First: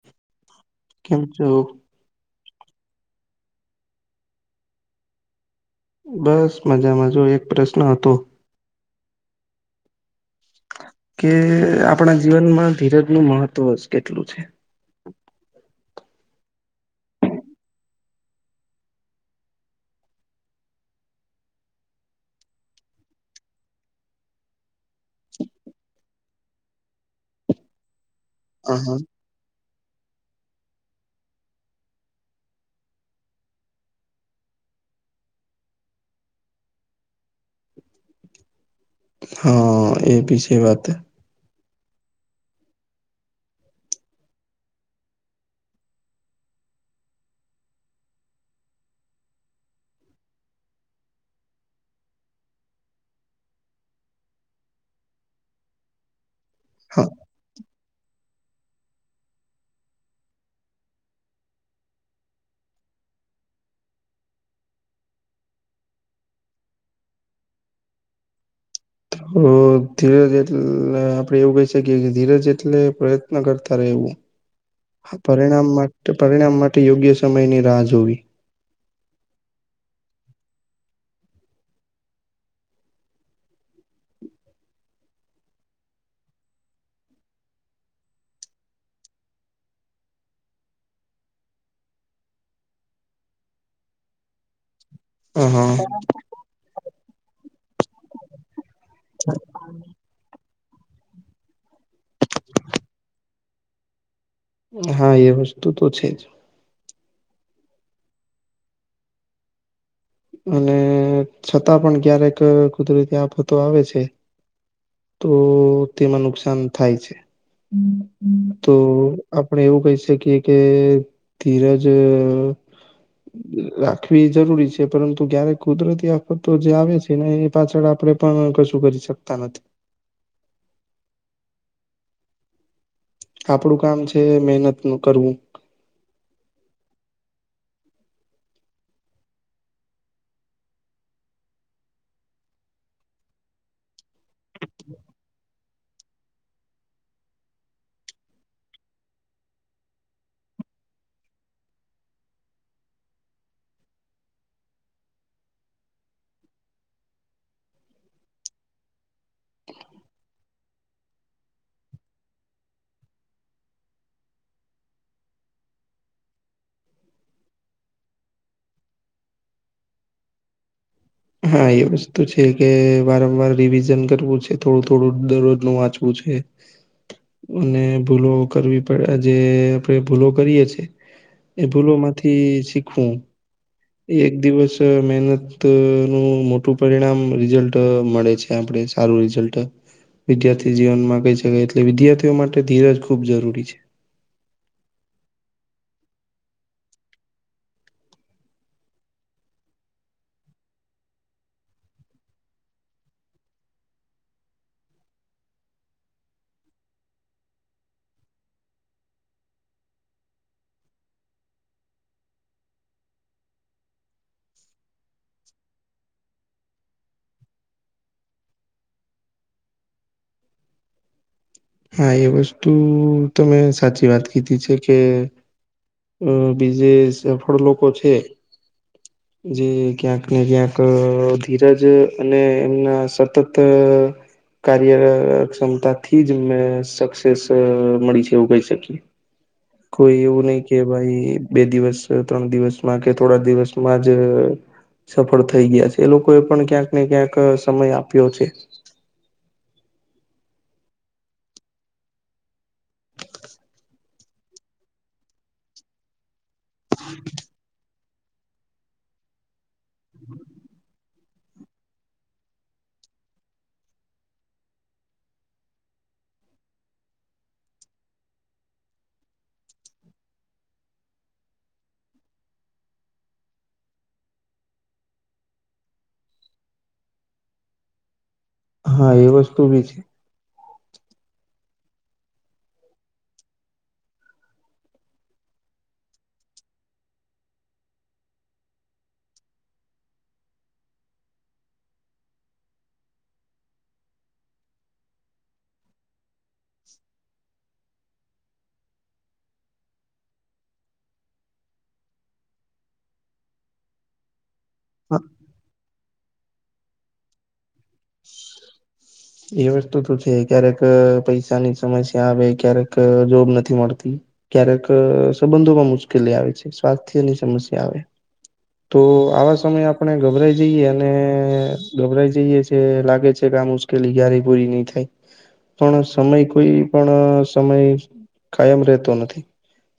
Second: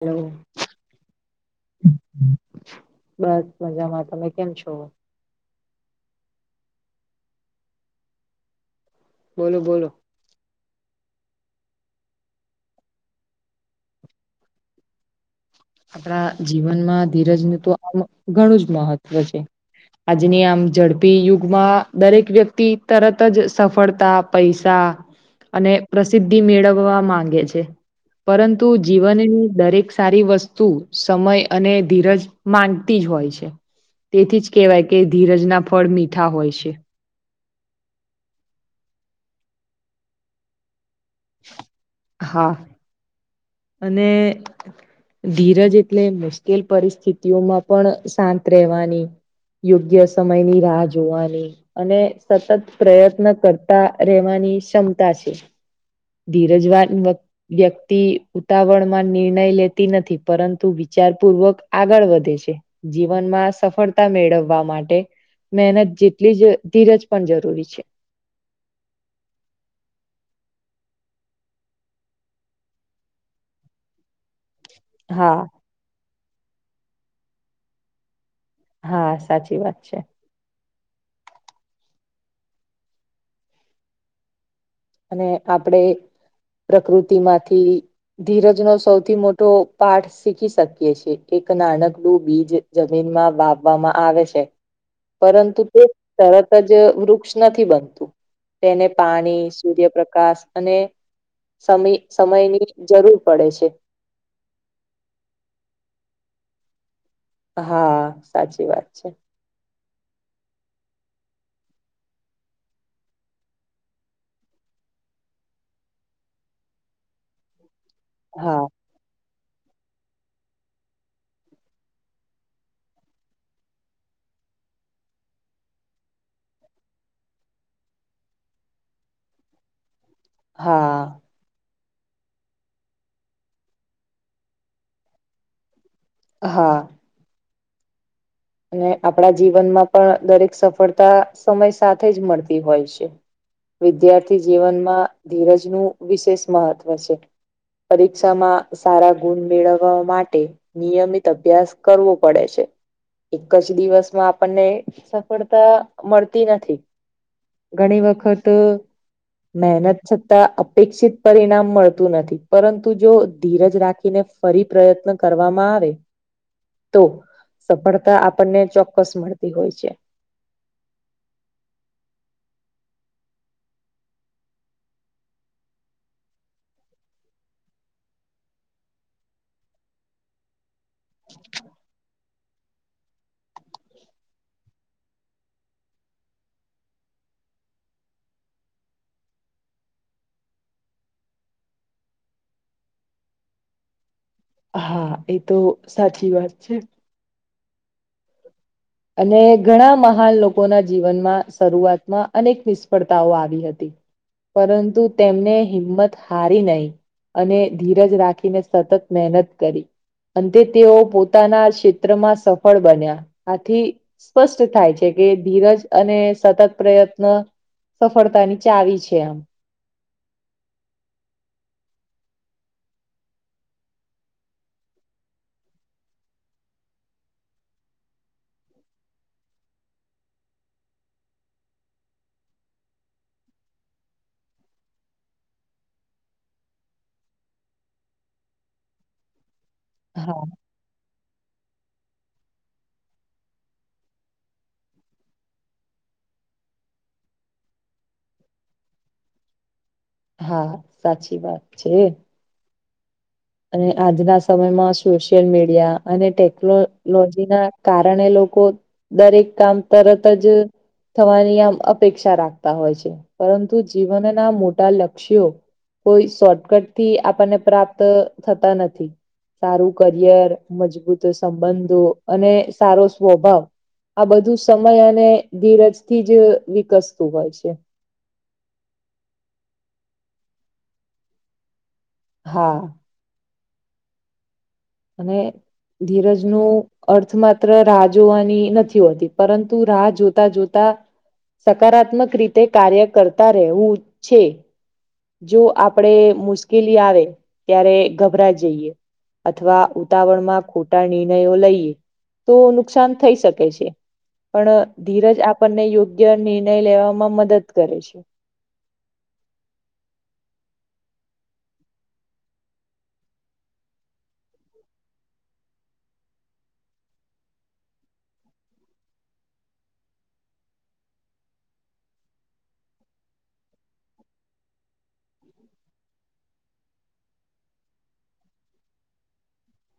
હમ કેમ છુ. બસ મજામાં તમે કેમ છો. બસ મજામાંજો એક પ્રશ્ન હતો બોલો બોલો કે આપણા જીવનમાં ધીરજ નું મહત્વ કેટલું છે. આપણા જીવનમાં ધીરજ ન તો આમ ઘણું જ મહત્વ છે. આજની આમ ઝડપી યુગમાં દરેક વ્યક્તિ તરત જ સફળતા પૈસા અને પ્રસિદ્ધિ મેળવવા માંગે છે. પરંતુ જીવનની દરેક સારી વસ્તુ તું સમય અને ધીરજ માંનતી જ હોય છે. તેથી જ કહેવાય કે ધીરજના ફળ મીઠા હોય છે. હા એ ભી છે વાત હા અને ધીરજ એટલે મુશ્કેલ પરિસ્થિતિઓમાં પણ શાંત રહેવાની યોગ્ય સમયની રાહ જોવાની અને સતત પ્રયત્ન કરતા રહેવાની ક્ષમતા છે. ધીરજવાન હા વ્યક્તિ ઉતાવળ માં નિર્ણય લેતી નથી પરંતુ વિચાર પૂર્વક આગળ વધે છે. જીવનમાં સફળતા મેળવવા માટે મહેનત જેટલી જ ધીરજ પણ જરૂરી છે. હ ધીરજ એટલે આપડે એવું કહી શકીએ ધીરજ એટલે પ્રયત્ન કરતા રહેવુ હા પરિણામ માટે પરિણામ માટે યોગ્ય સમયની રાહ જોવી હા સાચી વાત છે. અને આપડે પ્રકૃતિ માંથી ધીરજ નો સૌથી મોટો પાઠ શીખી શકીએ છીએ એક નાનકડું બીજ જમીન માં બાપવામાં આવે છે. હ પરંતુ હા તે તરત જ વૃક્ષ નથી બનતું તેને પાણી સૂર્ય પ્રકાશ અને સમ સમયની જરૂર પડે છે. હા એ વસ્તુ તો છે, જ હા સાચી વાત છે. અને છતાં પણ ક્યારેક કુદરતી આફતો આવે છે. તો તેમાં નુકસાન થાય છે. હા તો આપણે એવું કહી શકીએ કે ધીરજ રાખવી જરૂરી છે પરંતુ ક્યારે કુદરતી આફતો જે આવે છે. કે એ પાછળ આપડે પણ કશું કરી શકતા નથી. હા આપડું કામ છે, મહેનત ન કરવું હા અને આપણા જીવનમાં પણ દરેક સફળતા સમય સાથે જ મળતી હોય છે. વિદ્યાર્થી જીવનમાં ધીરજનું વિશેષ મહત્ત્વ છે. પરીક્ષામાં સારા ગુણ મેળવવા માટે નિયમિત અભ્યાસ કરવો પડે છે. એક જ દિવસમાં આપણને સફળતા મળતી નથી. ઘણી વખત મહેનત છતાં અપેક્ષિત પરિણામ મળતું નથી પરંતુ જો ધીરજ રાખીને ફરી પ્રયત્ન કરવામાં આવે તો સફળ તા આપણને ચોક્કસ મળતી હોય છે. હા એ વસ્તુ છે કે, વારંવાર રિવિઝન કરવું છે થોડું થોડું દરરોજ નું વાંચવું છે. [inaudible] અને ભૂલો કરવી પડે જે આપડે ભૂલો કરીએ છે, એ ભૂલો માંથી શીખવું. એક દિવસ મહેનત નું મોટું પરિણામ રિઝલ્ટ મળે છે. ત્યાં આપણે સારું રિઝલ્ટ વિદ્યાર્થી જીવનમાં કઈ શકાય એટલે વિદ્યાર્થીઓ માટે ધીરજ ખુબ જરૂરી છે. હા એ તો સાચી વાત છે. અને ઘણા મહાન લોકોના જીવનમાં શરૂઆતમાં અનેક નિષ્ફળતાઓ આવી હતી. પરંતુ તેમને હિંમત હારી નહી. અને ધીરજ રાખીને સતત મહેનત કરી અંતે તેઓ પોતાના ક્ષેત્રમાં સફળ બન્યા આથી સ્પષ્ટ થાય છે કે, ધીરજ અને સતત પ્રયત્ન સફળતાની ચાવી છે એમ હા એ વસ્તુ તમેં સાચી વાત કીધી છે કે અ બીજે સફળ લોકો છે. [inaudible] જે ક્યાંક ને ક્યાંક ધીરજ અને એમના સતત કાર્યક્ષમતા થી તેમને સકસેસ મળી છે, એવું કહી શકીએ, કોઈ હા એવું નહી કે કે ભાઈ બે દિવસ, ત્રણ દિવસમાં કે થોડા દિવસમાં જ સફળ થઈ ગયા છે, એ લોકો એ પણ ક્યાંક ને ક્યાંક સમય આપ્યો છે. હા, સાચી વાત છે. અને આજના સમયમાં સોશિયલ મીડિયા અને ટેકનો લોજી ના કારણે લોકો દરેક કામ તરતજ થવાની આમ અપેક્ષા રાખતા હોય છે, પરંતુ જીવનના મોટા લક્ષ્યો કોઈ શોર્ટકટ થી આપણને પ્રાપ્ત થતા નથી. સારું કરિયર, મજબૂત સંબંધો, અને સારો સ્વભાવ. આ બધું સમય અને ધીરજથી જ વિકસતું હોય છે. હા એ વસ્તુબી છે. હા અને ધીરજનું અર્થ માત્ર રાહ જોવાની નથી હોતી, પરંતુ રાહ જોતા જોતા સકારાત્મક રીતે કાર્ય કરતા રહેવું છે. જો આપડે મુશ્કેલી આવે ત્યારે ગભરા જઈએ અથવા ઉતાવળમાં ખોટા નિર્ણયો લઈએ, તો નુકસાન થઈ શકે છે. પણ હા ધીરજ આપણને યોગ્ય નિર્ણય લેવામાં મદદ કરે છે. એ વસ્તુ તો છે, ક્યારેક પૈસાની સમસ્યા આવે, ક્યારેક જોબ નથી મળતી. ક્યારેક સંબંધોમાં મુશ્કેલી આવે છે, સ્વાસ્થ્યની સમસ્યા આવે. તો આવા સમયે આપણે ગભરાઈ જઈએ, અને ગભરાઈ જઈએ છે, લાગે છે કે આ મ ટલી ક્યારે પૂરી નઈ થાય. પણ સમય કોઈ પણ સમય કાયમ રહેતો નથી,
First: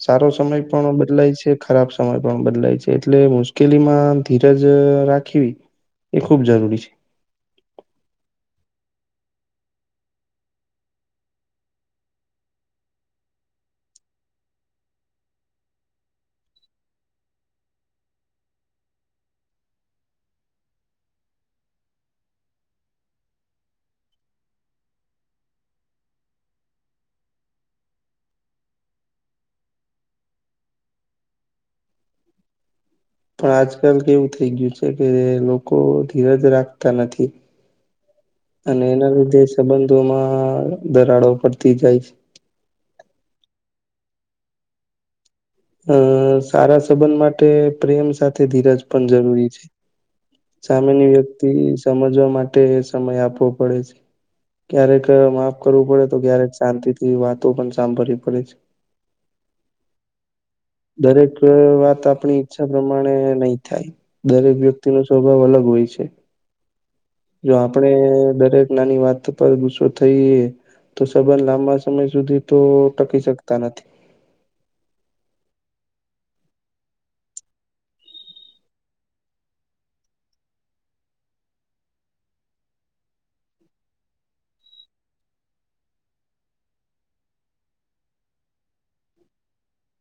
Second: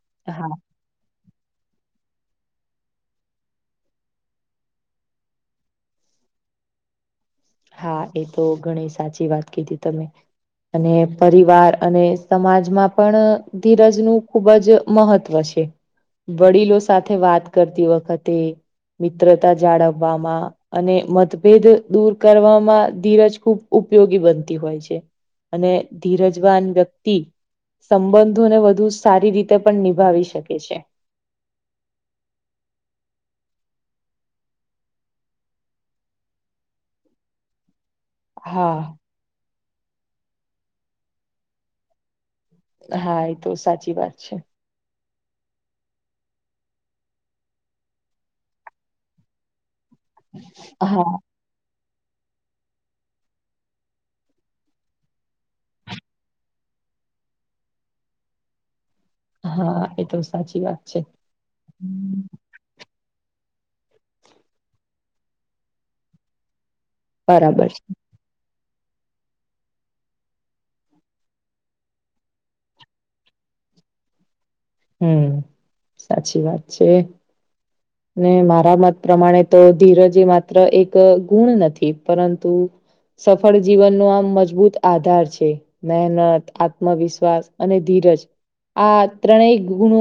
સારો હા સમય પણ બદલાય છે, ખરાબ સમય પણ બદલાય છે, એટલે મુશ્કેલીમાં ધીરજ રાખવી એ ખૂબ જરૂરી છે. હા એ તો ઘણી સાચી વાત કીધી તમે. અને પરિવાર અને સમાજમાં પણ ધીરજ નું ખુબ જ મહત્વ છે. વડીલો સાથે વાત કરતી વખતે મિત્રતા જાળવવામાં, અને મતભેદ દૂર કરવામાં ધીરજ ખૂબ ઉપયોગી બનતી હોય છે. અને ધીરજવાન વ્યક્તિ સંબંધોને વધુ સારી રીતે પણ નિભાવી શકે છે. પણ આજકાલ કેવું થઈ ગયું છે, કે લોકો ધીરજ રાખતા નથી. અને હા એના લીધે સંબંધોમાં ધરાડો પડતી જાય છે. હા એ તો સાચી વાત છે. હમ્મ સારા સંબંધ માટે પ્રેમ સાથે ધીરજ પણ જરૂરી છે. સામેની હા વ્યક્તિ સમજવા માટે સમય આપવો પડે છે. ક્યારેક માફ કરવું પડે, તો ક્યારેક શાંતિ થી વાતો પણ સાંભળવી પડે છે. હા એ તો સાચી વાત છે. દરેક વાત આપણી ઇચછા પ્રમાણે નહી થાય, દરેક વ્યક્તિ નો સ્વભાવ અલગ હોય છે. જો બરાબર આપણે દરેક નાની વાત, તપાસ ગુસ્સો થઈએ તો સંબંધ લાંબા સમય સુધી તો ટકી શકતા નથી, હમ સાચી વાત છે, ને મારા મત પ્રમાણે તો ધીરજી માત્ર એક ગુણ નથી પરંતુ, સફળ જીવનનો આમ મજબૂત આધાર છે. મહેનત, આત્મવિશ્વાસ, અને ધીરજ આ ત્રણે ગુણ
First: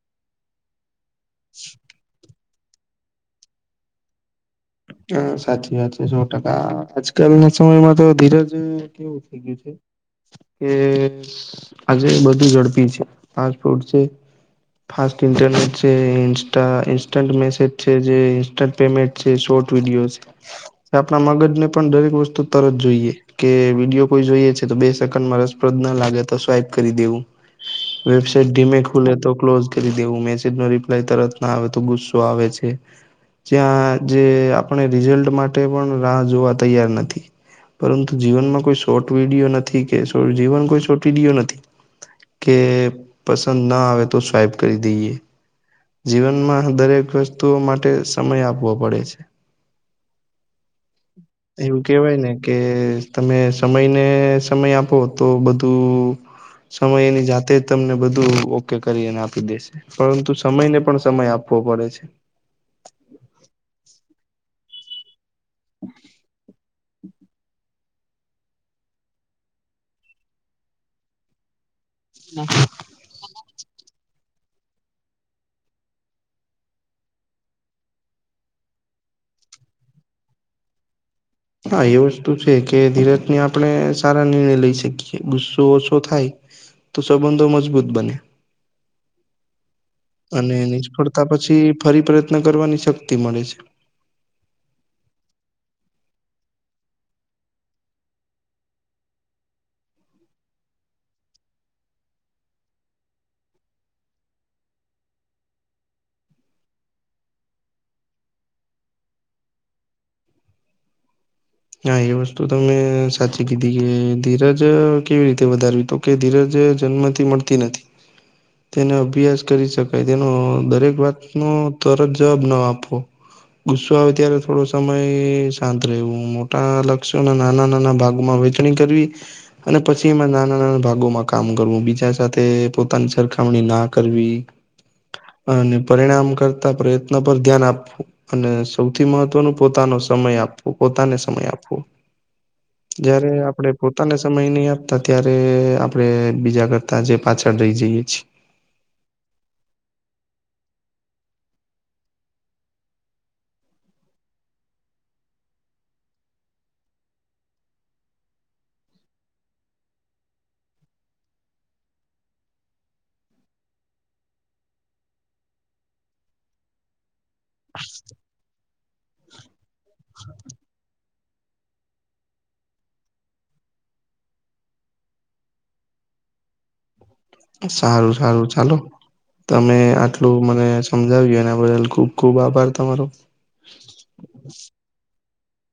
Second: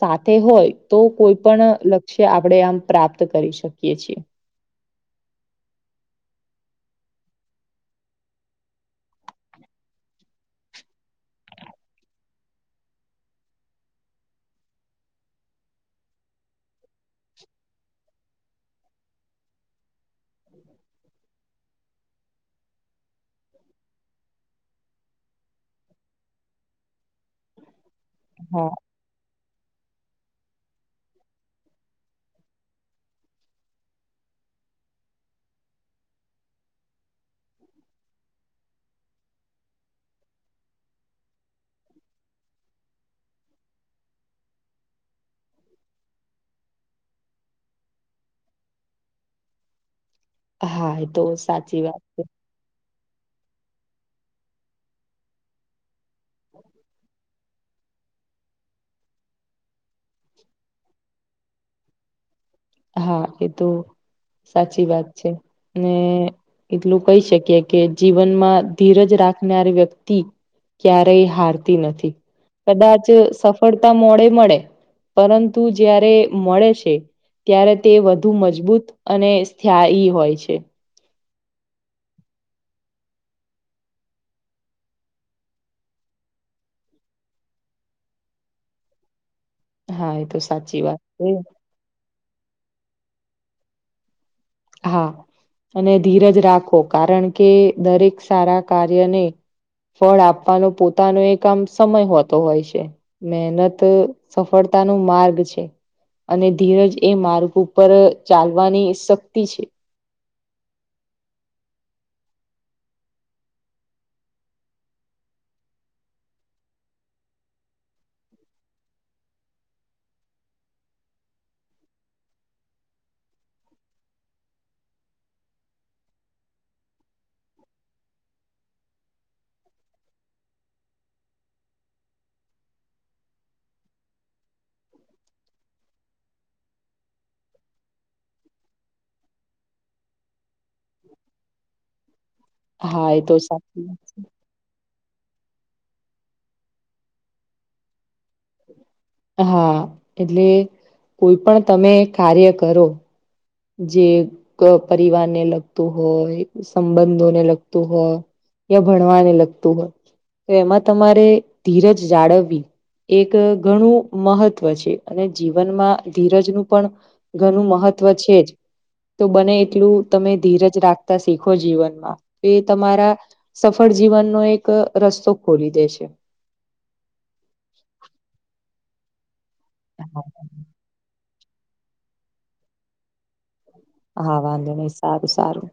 સાથે હોય તો કોઈ પણ લક્ષ્ય આપ આપણે આમ પ્રાપ્ત કરી શકીએ છીએ. હા સાચી વાત છે, સો ટકા આજકાલ ના સમયમાં તો ધીરજ કે [unintelligible] થઈ ગયું છે કે આજે બધું ઝડપી છે પાંચ ફૂટ છે. ફાસ્ટ ઇન્ટરનેટ છે, ઇન્સ્ટા ઇન્સ્ટા મેસેજ છે, જે ઇન્સ્ટન્ટ પેમેન્ટ છે, શોર્ટ વિડિઓજ, આપણા મગજ ને પણ દરેક વસ્તુ તરત જોઈએ, કે વિડીયો કોઈ જોઈએ છે તો બે સેકન્ડમાં રસપ્રદ ના લાગે તો સ્વાઈપ કરી દેવું. વેબસઇટ હા ધીમે ખુલે તો ક્લોઝ કરી દેવું, મેસેજ નો રિપ્લાય તરત ના આવે તો ગુસ્સો આવે છે. જ્યાં જે આપણે રિઝલ્ટ માટે પણ રાહ જોવા તૈયાર નથી, પરંતુ જીવનમાં કોઈ શોર્ટ વિડીયો નથી કે જીવન કોઈ શોર્ટ વિડીયો નથી. કે પસંદ ના આવે તો સ્વાઈપ કરી દઈએ, જીવનમાં દરેક વસ્તુઓ માટે સમય આપવો પડે છે. હા એ તો સાચી એવું વાત કેવાય છે ને, કે તમે સમયને સમય આપો તો બધું સમય એની જાતે જ તમને બધું ઓકે કરીને આપી દેશે, પરંતુ સમયને પણ સમય આપવો પડે છે. હા, એ તો સાચી વાત છે ને એટલું કહી શકીએ, કે જીવનમાં ધીરજ રાખનાર વ્યક્તિ ક્યારેય હાર તી નથી કદાચ, પડતા મોડે મળે પરંતુ જયારે મળે છે, ત્યારે તે વધુ મજબૂત અને સ્થ્યાયી હોય છે. હા, એ વસ્તુ છે કે ધીરજને આપણે સારા નિર્ણય લઈ શકીય, ગુસ્સો ઓછો થાય તો સંબંધો મજબૂત બને, હા એ તો અને સાચી વાત છે નિષ્ફળતા પછી ફરી પ્રયત્ન કરવાની શક્તિ મળે છે. હા, અને ધીરજ રાખો કારણ કે દરેક સારા કાર્યને ફળ આપવાનો પોતાનો એક આમ સમય હોતો હોય છે, મહેનત સફળતા ન માર્ગ છે. અને ધીરજ એ માર્ગ ઉપર ચાલવાની શક્તિ છે, હા, એ વસ્તુ તો મેં સાચી કીધી કે ધીરજ કેવી રીતે વધાર તો. કે ધીરજ જન્મથી મળતી નથી. તેને અભ્યાસ કરી શકાય તેનો દરેક વાતનો તરત જવાબ ના આપો. ગુસ્સો આવે ત્યારે થોડો સમય શાંત રહેવુ આ લક્ષે ઓના નાના નાના ભાગમાં વેચણી કરવી અને પછી એમાં નાના નાના ભાગોમાં કામ કરવું બીજા સાથે પોતાની સરખામણી ના કરવી [inaudible] અને પરિણામ કરતા પ્રયત્ન પર ધ્યાન આપવું, અને સૌથી મહત્વનો પોતાનો સમય આપવો પોતાને સમય આપવો. હા એ જયારે તો આપડે સાચી પોતાને, સમય નહી આપતા ત્યારે આપડે બીજા કરતા જે પાછળ રહી જઈએે છીએ, હા, એટલે કોઈ પણ તમે કાર્ય કરો, જે પરિવાર ને લગતું હોય સંબંધોને લગતું હોય, યા ભણવાને લગતું હોય તો એમાં તમારે ધીરજ જાળવવી, એક ઘણું મહત્વ છે અને જીવનમાં ધીરજનું પણ ઘણું મહત્વ છે જ તો બને એટલું તમે ધીરજ રાખતા શીખો જીવનમાં એ તમારા સફળ જીવનનો એક રસ્તો ખોલી દે છે સારું સારું ચાલો તમે આટલું મને સમજાવીજયો એના બદલ ખુબ ખુબ આભાર તમારો હા વાંધો નહી સારું સારું